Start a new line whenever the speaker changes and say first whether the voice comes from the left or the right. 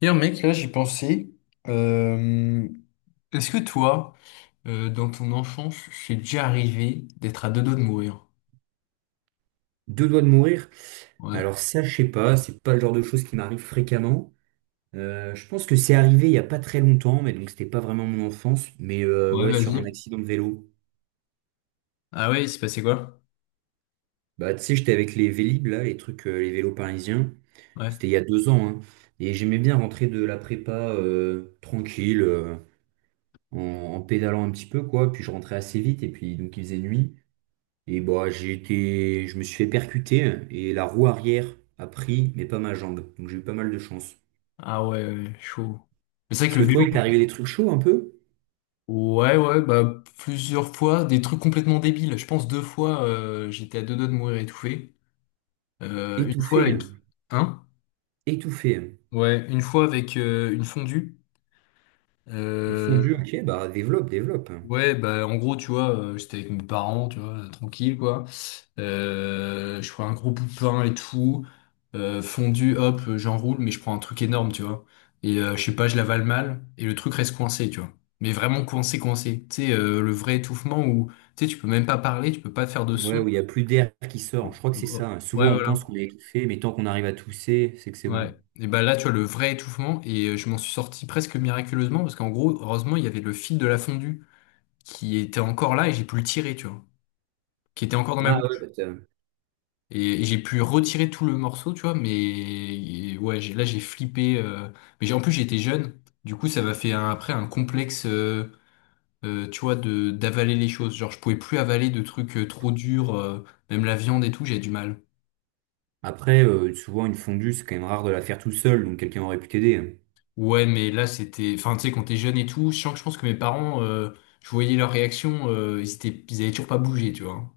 left: D'ailleurs, mec, là, j'y pensais. Euh, Est-ce que toi, dans ton enfance, c'est déjà arrivé d'être à deux doigts de mourir?
right: Deux doigts de mourir.
left: Ouais.
right: Alors ça, je sais pas, c'est pas le genre de choses qui m'arrive fréquemment. Je pense que c'est arrivé il y a pas très longtemps, mais donc c'était pas vraiment mon enfance, mais
left: Ouais,
right: ouais, sur un
left: vas-y.
right: accident de vélo.
left: Ah ouais, il s'est passé quoi?
right: Bah tu sais, j'étais avec les Vélib là, les trucs, les vélos parisiens.
left: Ouais.
right: C'était il y a 2 ans, hein. Et j'aimais bien rentrer de la prépa, tranquille, en pédalant un petit peu, quoi. Puis je rentrais assez vite, et puis donc il faisait nuit. Et bah j'ai été, je me suis fait percuter, et la roue arrière a pris, mais pas ma jambe. Donc j'ai eu pas mal de chance.
left: Ah ouais, ouais, chaud. Mais c'est vrai
right: Parce
left: que
right: que
left: le
right: toi,
left: vélo.
right: il t'est arrivé des trucs chauds un peu?
left: Ouais, ouais, bah plusieurs fois, des trucs complètement débiles. Je pense deux fois, j'étais à deux doigts de mourir étouffé. Une fois
right: Étouffé,
left: avec.
right: hein.
left: Hein?
right: Étouffé, hein.
left: Ouais, une fois avec une fondue.
right: Une
left: Euh,
right: fondue, ok, bah développe, développe.
left: ouais, bah en gros, tu vois, j'étais avec mes parents, tu vois, tranquille, quoi. Je prends un gros bout de pain et tout. Fondu, hop, j'enroule, mais je prends un truc énorme, tu vois. Et je sais pas, je l'avale mal et le truc reste coincé, tu vois. Mais vraiment coincé, coincé. Tu sais, le vrai étouffement où tu sais, tu peux même pas parler, tu peux pas faire de
right: Ouais,
left: son.
right: où il n'y a plus d'air qui sort,
left: Oh,
right: je crois que
left: oh,
right: c'est ça,
left: oh.
right: hein.
left: Ouais,
right: Souvent, on pense
left: voilà.
right: qu'on est étouffé, mais tant qu'on arrive à tousser, c'est que c'est bon.
left: Ouais. Et bah là, tu vois, le vrai étouffement, et je m'en suis sorti presque miraculeusement, parce qu'en gros, heureusement, il y avait le fil de la fondue qui était encore là et j'ai pu le tirer, tu vois. Qui était encore dans ma
right: Ah ouais, bah,
left: bouche. Et j'ai pu retirer tout le morceau, tu vois, mais et ouais, là j'ai flippé. Mais en plus j'étais jeune, du coup ça m'a fait après un complexe, tu vois, de d'avaler les choses. Genre je pouvais plus avaler de trucs trop durs, même la viande et tout, j'ai du mal.
right: après, souvent, une fondue, c'est quand même rare de la faire tout seul, donc quelqu'un aurait pu t'aider, hein.
left: Ouais, mais là c'était, enfin tu sais, quand t'es jeune et tout, je sens que je pense que mes parents, je voyais leur réaction, ils étaient, ils avaient toujours pas bougé, tu vois.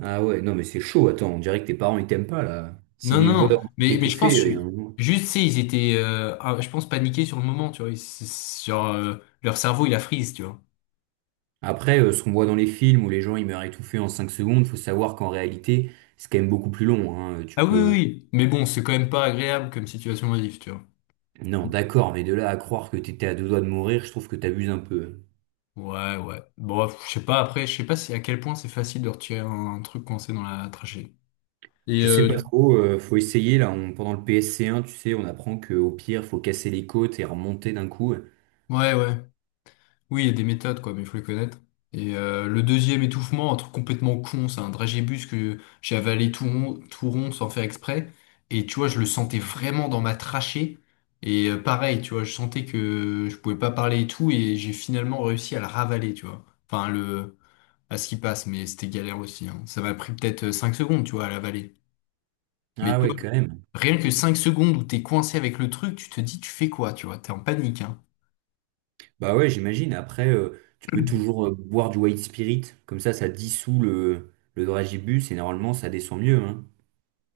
right: Ah ouais, non, mais c'est chaud, attends, on dirait que tes parents, ils t'aiment pas, là.
left: Non,
right: S'ils voient
left: non, mais je
right: étouffé,
left: pense
right: il y a un moment.
left: juste, c'est ils étaient, ah, je pense paniqués sur le moment, tu vois, genre leur cerveau il a freeze, tu vois.
right: Après, ce qu'on voit dans les films où les gens, ils meurent étouffés en 5 secondes, faut savoir qu'en réalité, c'est quand même beaucoup plus long, hein. Tu
left: Ah oui, oui,
right: peux...
left: oui. Mais bon, c'est quand même pas agréable comme situation modif, tu vois.
right: Non, d'accord, mais de là à croire que t'étais à deux doigts de mourir, je trouve que t'abuses un peu.
left: Ouais, ouais. Bon, pff, je sais pas, après, je sais pas si à quel point c'est facile de retirer un truc coincé dans la trachée. Et
right: Je sais pas trop, faut essayer là, pendant le PSC1, tu sais, on apprend que au pire, faut casser les côtes et remonter d'un coup.
left: ouais, ouais. Oui, il y a des méthodes, quoi, mais il faut les connaître. Et le deuxième étouffement, un truc complètement con, c'est un dragébus que j'ai avalé tout rond sans faire exprès. Et tu vois, je le sentais vraiment dans ma trachée. Et pareil, tu vois, je sentais que je pouvais pas parler et tout, et j'ai finalement réussi à le ravaler, tu vois. Enfin, le, à ce qui passe, mais c'était galère aussi. Hein. Ça m'a pris peut-être 5 secondes, tu vois, à la vallée. Mais
right: Ah
left: toi,
right: ouais, quand même.
left: rien que 5 secondes où t'es coincé avec le truc, tu te dis, tu fais quoi, tu vois, t'es en panique, hein.
right: Bah ouais, j'imagine, après, tu peux toujours boire du white spirit, comme ça dissout le dragibus et normalement, ça descend mieux, hein.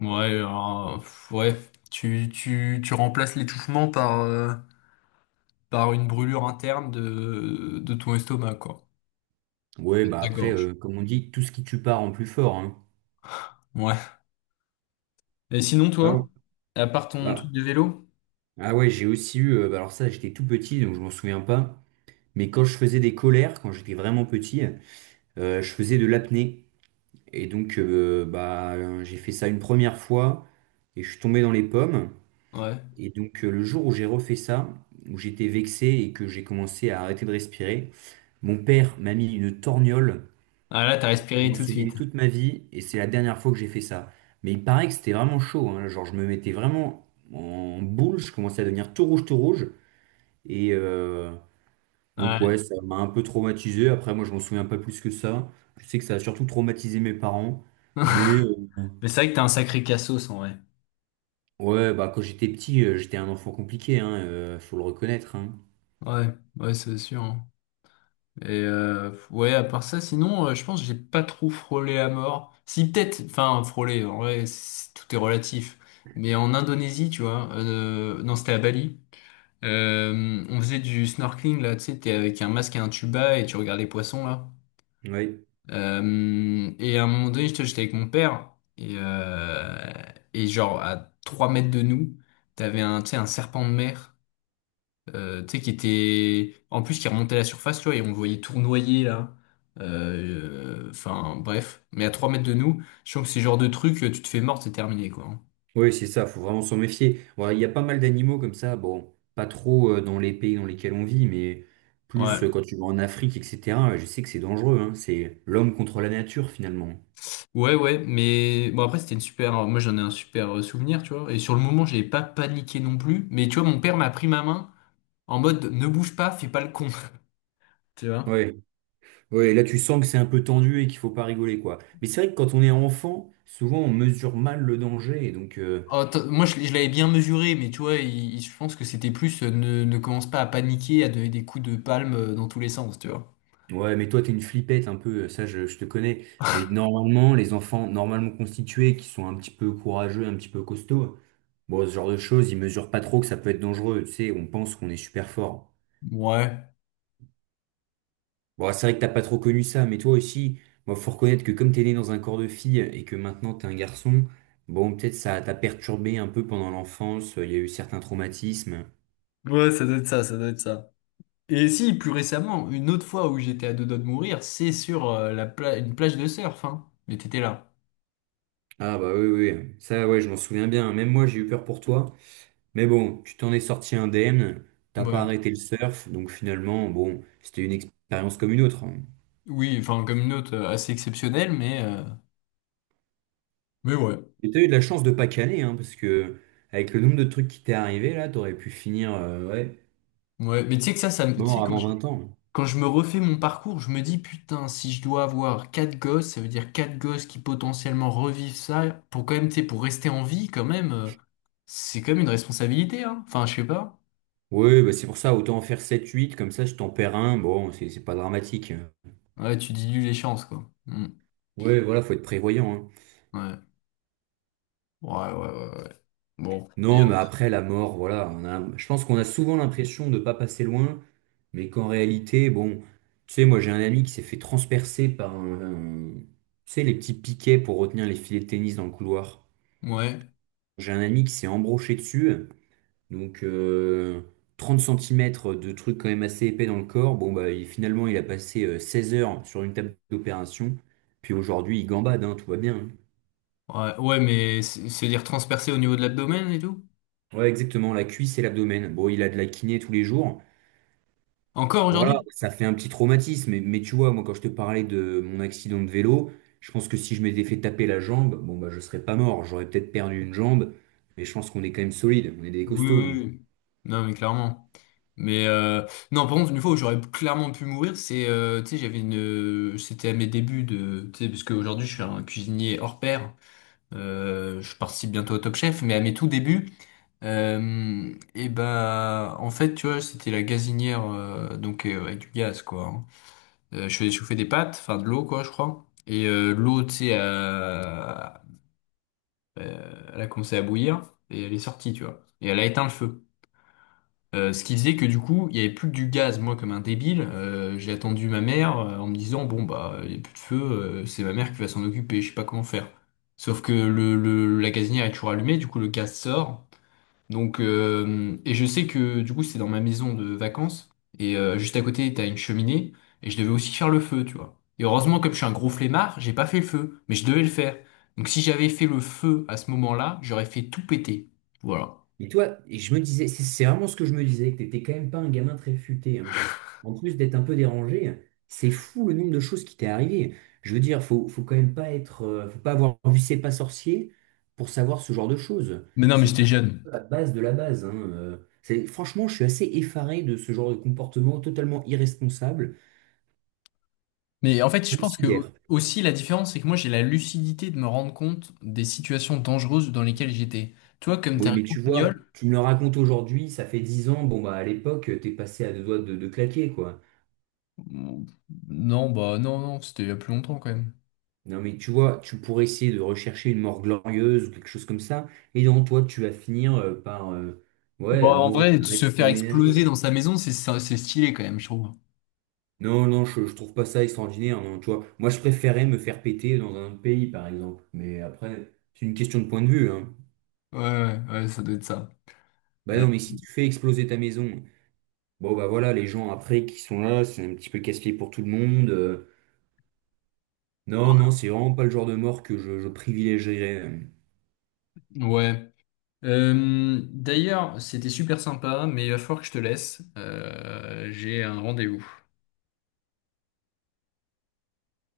left: Ouais, alors, pff, ouais, tu remplaces l'étouffement par, par une brûlure interne de ton estomac, quoi.
right: Ouais,
left: Et de
right: bah
left: ta
right: après,
left: gorge.
right: comme on dit, tout ce qui tue part en plus fort, hein.
left: Ouais. Et sinon, toi,
right: Non.
left: à part ton
right: Bah,
left: truc de vélo?
right: ah ouais, j'ai aussi eu, bah alors ça, j'étais tout petit, donc je m'en souviens pas, mais quand je faisais des colères, quand j'étais vraiment petit, je faisais de l'apnée et donc j'ai fait ça une première fois et je suis tombé dans les pommes.
left: Ouais.
right: Et donc le jour où j'ai refait ça, où j'étais vexé et que j'ai commencé à arrêter de respirer, mon père m'a mis une torgnole
left: Ah là, t'as
right: pour que je
left: respiré
right: m'en
left: tout de
right: souviens
left: suite.
right: toute ma vie et c'est la dernière fois que j'ai fait ça. Mais il paraît que c'était vraiment chaud, hein. Genre je me mettais vraiment en boule, je commençais à devenir tout rouge, tout rouge. Et, euh, Donc ouais,
left: Ouais.
right: ça m'a un peu traumatisé. Après, moi, je m'en souviens pas plus que ça. Je sais que ça a surtout traumatisé mes parents. Mais euh,
left: Mais c'est vrai que t'as un sacré cassos, en vrai.
right: ouais, bah quand j'étais petit, j'étais un enfant compliqué, hein, faut le reconnaître, hein.
left: Ouais, ouais, c'est sûr. Hein. Et ouais, à part ça, sinon, je pense que j'ai pas trop frôlé à mort. Si peut-être, enfin frôlé, en vrai, c'est- tout est relatif. Mais en Indonésie, tu vois, non, c'était à Bali. On faisait du snorkeling là, tu sais, t'es avec un masque et un tuba et tu regardes les poissons là.
right: Ouais.
left: Et à un moment donné, j'étais avec mon père et euh, et genre à 3 mètres de nous, t'avais un, tu sais, un serpent de mer tu sais, qui était, en plus, qui remontait à la surface, tu vois, et on le voyait tournoyer, là. Enfin, bref. Mais à 3 mètres de nous, je trouve que ces genre de truc tu te fais mort, c'est terminé, quoi. Hein.
right: Ouais, c'est ça, faut vraiment s'en méfier. Ouais, il y a pas mal d'animaux comme ça, bon, pas trop dans les pays dans lesquels on vit, mais
left: Ouais.
right: plus quand tu vas en Afrique, etc. Je sais que c'est dangereux, hein. C'est l'homme contre la nature finalement.
left: Ouais, ouais, mais bon, après, c'était une super, moi, j'en ai un super souvenir, tu vois. Et sur le moment, j'ai pas paniqué non plus. Mais tu vois, mon père m'a pris ma main en mode, ne bouge pas, fais pas le con. Tu vois?
right: Ouais. Ouais, là tu sens que c'est un peu tendu et qu'il faut pas rigoler quoi. Mais c'est vrai que quand on est enfant, souvent on mesure mal le danger et donc,
left: Oh, moi, je l'avais bien mesuré, mais tu vois, je pense que c'était plus ne commence pas à paniquer, à donner des coups de palme dans tous les sens, tu vois.
right: ouais, mais toi t'es une flippette un peu, ça je te connais. Mais normalement les enfants normalement constitués qui sont un petit peu courageux, un petit peu costauds, bon ce genre de choses, ils mesurent pas trop que ça peut être dangereux. Tu sais, on pense qu'on est super fort.
left: Ouais.
right: Bon c'est vrai que t'as pas trop connu ça, mais toi aussi, moi faut reconnaître que comme t'es né dans un corps de fille et que maintenant t'es un garçon, bon peut-être ça t'a perturbé un peu pendant l'enfance, il y a eu certains traumatismes.
left: Ouais, ça doit être ça, ça doit être ça. Et si, plus récemment, une autre fois où j'étais à deux doigts de mourir, c'est sur une plage de surf, hein. Mais t'étais là.
right: Ah bah oui, oui, oui. Ça ouais, je m'en souviens bien. Même moi, j'ai eu peur pour toi. Mais bon, tu t'en es sorti indemne, t'as pas
left: Ouais.
right: arrêté le surf, donc finalement, bon, c'était une expérience comme une autre, hein.
left: Oui, enfin, comme une autre assez exceptionnelle, mais ouais.
right: Et t'as eu de la chance de pas caler, hein, parce que avec le nombre de trucs qui t'est arrivé, là, t'aurais pu finir ouais,
left: Ouais. Mais tu sais que ça me... tu sais,
right: mort avant 20 ans.
left: quand je me refais mon parcours, je me dis, putain, si je dois avoir quatre gosses, ça veut dire quatre gosses qui potentiellement revivent ça, pour quand même, tu sais, pour rester en vie, quand même, c'est quand même une responsabilité, hein. Enfin, je sais pas.
right: Oui, bah c'est pour ça, autant en faire sept huit comme ça je t'en perds un, bon, c'est pas dramatique, hein.
left: Ouais, tu dilues les chances, quoi. Mm.
right: Ouais, voilà, faut être prévoyant, hein.
left: Ouais. Ouais, ouais, ouais. Ouais. Bon.
right: Non, mais après la mort, voilà, on a, je pense qu'on a souvent l'impression de ne pas passer loin, mais qu'en réalité, bon, tu sais, moi j'ai un ami qui s'est fait transpercer tu sais, les petits piquets pour retenir les filets de tennis dans le couloir.
left: Ouais,
right: J'ai un ami qui s'est embroché dessus, donc 30 cm de trucs quand même assez épais dans le corps. Bon, bah, finalement, il a passé 16 heures sur une table d'opération, puis aujourd'hui, il gambade, hein, tout va bien.
left: ouais, ouais, mais c'est- se dire transpercer au niveau de l'abdomen et tout?
right: Ouais, exactement, la cuisse et l'abdomen. Bon, il a de la kiné tous les jours.
left: Encore aujourd'hui?
right: Voilà, ça fait un petit traumatisme. Mais tu vois, moi, quand je te parlais de mon accident de vélo, je pense que si je m'étais fait taper la jambe, bon, bah, je serais pas mort. J'aurais peut-être perdu une jambe, mais je pense qu'on est quand même solide. On est des
left: Oui,
right: costauds,
left: oui,
right: nous.
left: oui. Non, mais clairement. Mais non, par contre, une fois où j'aurais clairement pu mourir, c'est, tu sais, j'avais une, c'était à mes débuts de, tu sais, parce qu'aujourd'hui je suis un cuisinier hors pair, je participe bientôt au Top Chef, mais à mes tout débuts, et ben, en fait, tu vois, c'était la gazinière, donc avec du gaz, quoi. Hein. Je faisais chauffer des pâtes, enfin de l'eau quoi, je crois. Et l'eau, tu sais, elle a commencé à bouillir et elle est sortie, tu vois. Et elle a éteint le feu. Ce qui faisait que du coup, il n'y avait plus que du gaz. Moi, comme un débile, j'ai attendu ma mère en me disant, bon bah, il n'y a plus de feu, c'est ma mère qui va s'en occuper, je sais pas comment faire. Sauf que la gazinière est toujours allumée, du coup le gaz sort. Donc, et je sais que du coup, c'est dans ma maison de vacances. Et juste à côté, t'as une cheminée. Et je devais aussi faire le feu, tu vois. Et heureusement, comme je suis un gros flemmard, j'ai pas fait le feu. Mais je devais le faire. Donc, si j'avais fait le feu à ce moment-là, j'aurais fait tout péter. Voilà.
right: Et toi, et je me disais, c'est vraiment ce que je me disais, que t'étais quand même pas un gamin très futé, hein. En plus d'être un peu dérangé, c'est fou le nombre de choses qui t'est arrivé. Je veux dire, faut quand même pas être, faut pas avoir vu C'est pas sorcier pour savoir ce genre de choses.
left: Mais non, mais
right: C'est
left: j'étais
right: quand
left: jeune.
right: même la base de la base, hein, C'est, franchement, je suis assez effaré de ce genre de comportement totalement irresponsable,
left: Mais en fait, je pense que
right: considère.
left: aussi la différence, c'est que moi, j'ai la lucidité de me rendre compte des situations dangereuses dans lesquelles j'étais. Toi, comme t'es
right: Oui,
left: un
right: mais
left: gros
right: tu vois,
left: guignol,
right: tu me le racontes aujourd'hui, ça fait 10 ans, bon bah à l'époque, t'es passé à deux doigts de claquer, quoi.
left: non, bah non, non, c'était il y a plus longtemps quand même.
right: Non, mais tu vois, tu pourrais essayer de rechercher une mort glorieuse ou quelque chose comme ça, et dans toi, tu vas finir par
left: Bon,
right: ouais,
left: en
right: mourir
left: vrai,
right: d'un
left: se faire
right: accident
left: exploser
right: ménager.
left: dans sa maison, c'est stylé quand même, je trouve.
right: Non, non, je trouve pas ça extraordinaire, non, tu vois. Moi, je préférais me faire péter dans un autre pays, par exemple. Mais après, c'est une question de point de vue, hein.
left: Ouais, ouais, ouais, ça doit être ça.
right: Bah
left: Euh,
right: non, mais si tu fais exploser ta maison, bon, bah voilà, les gens après qui sont là, c'est un petit peu casse-pied pour tout le monde. Non, non, c'est vraiment pas le genre de mort que je privilégierais.
left: Ouais. D'ailleurs, c'était super sympa, mais il va falloir que je te laisse. J'ai un rendez-vous.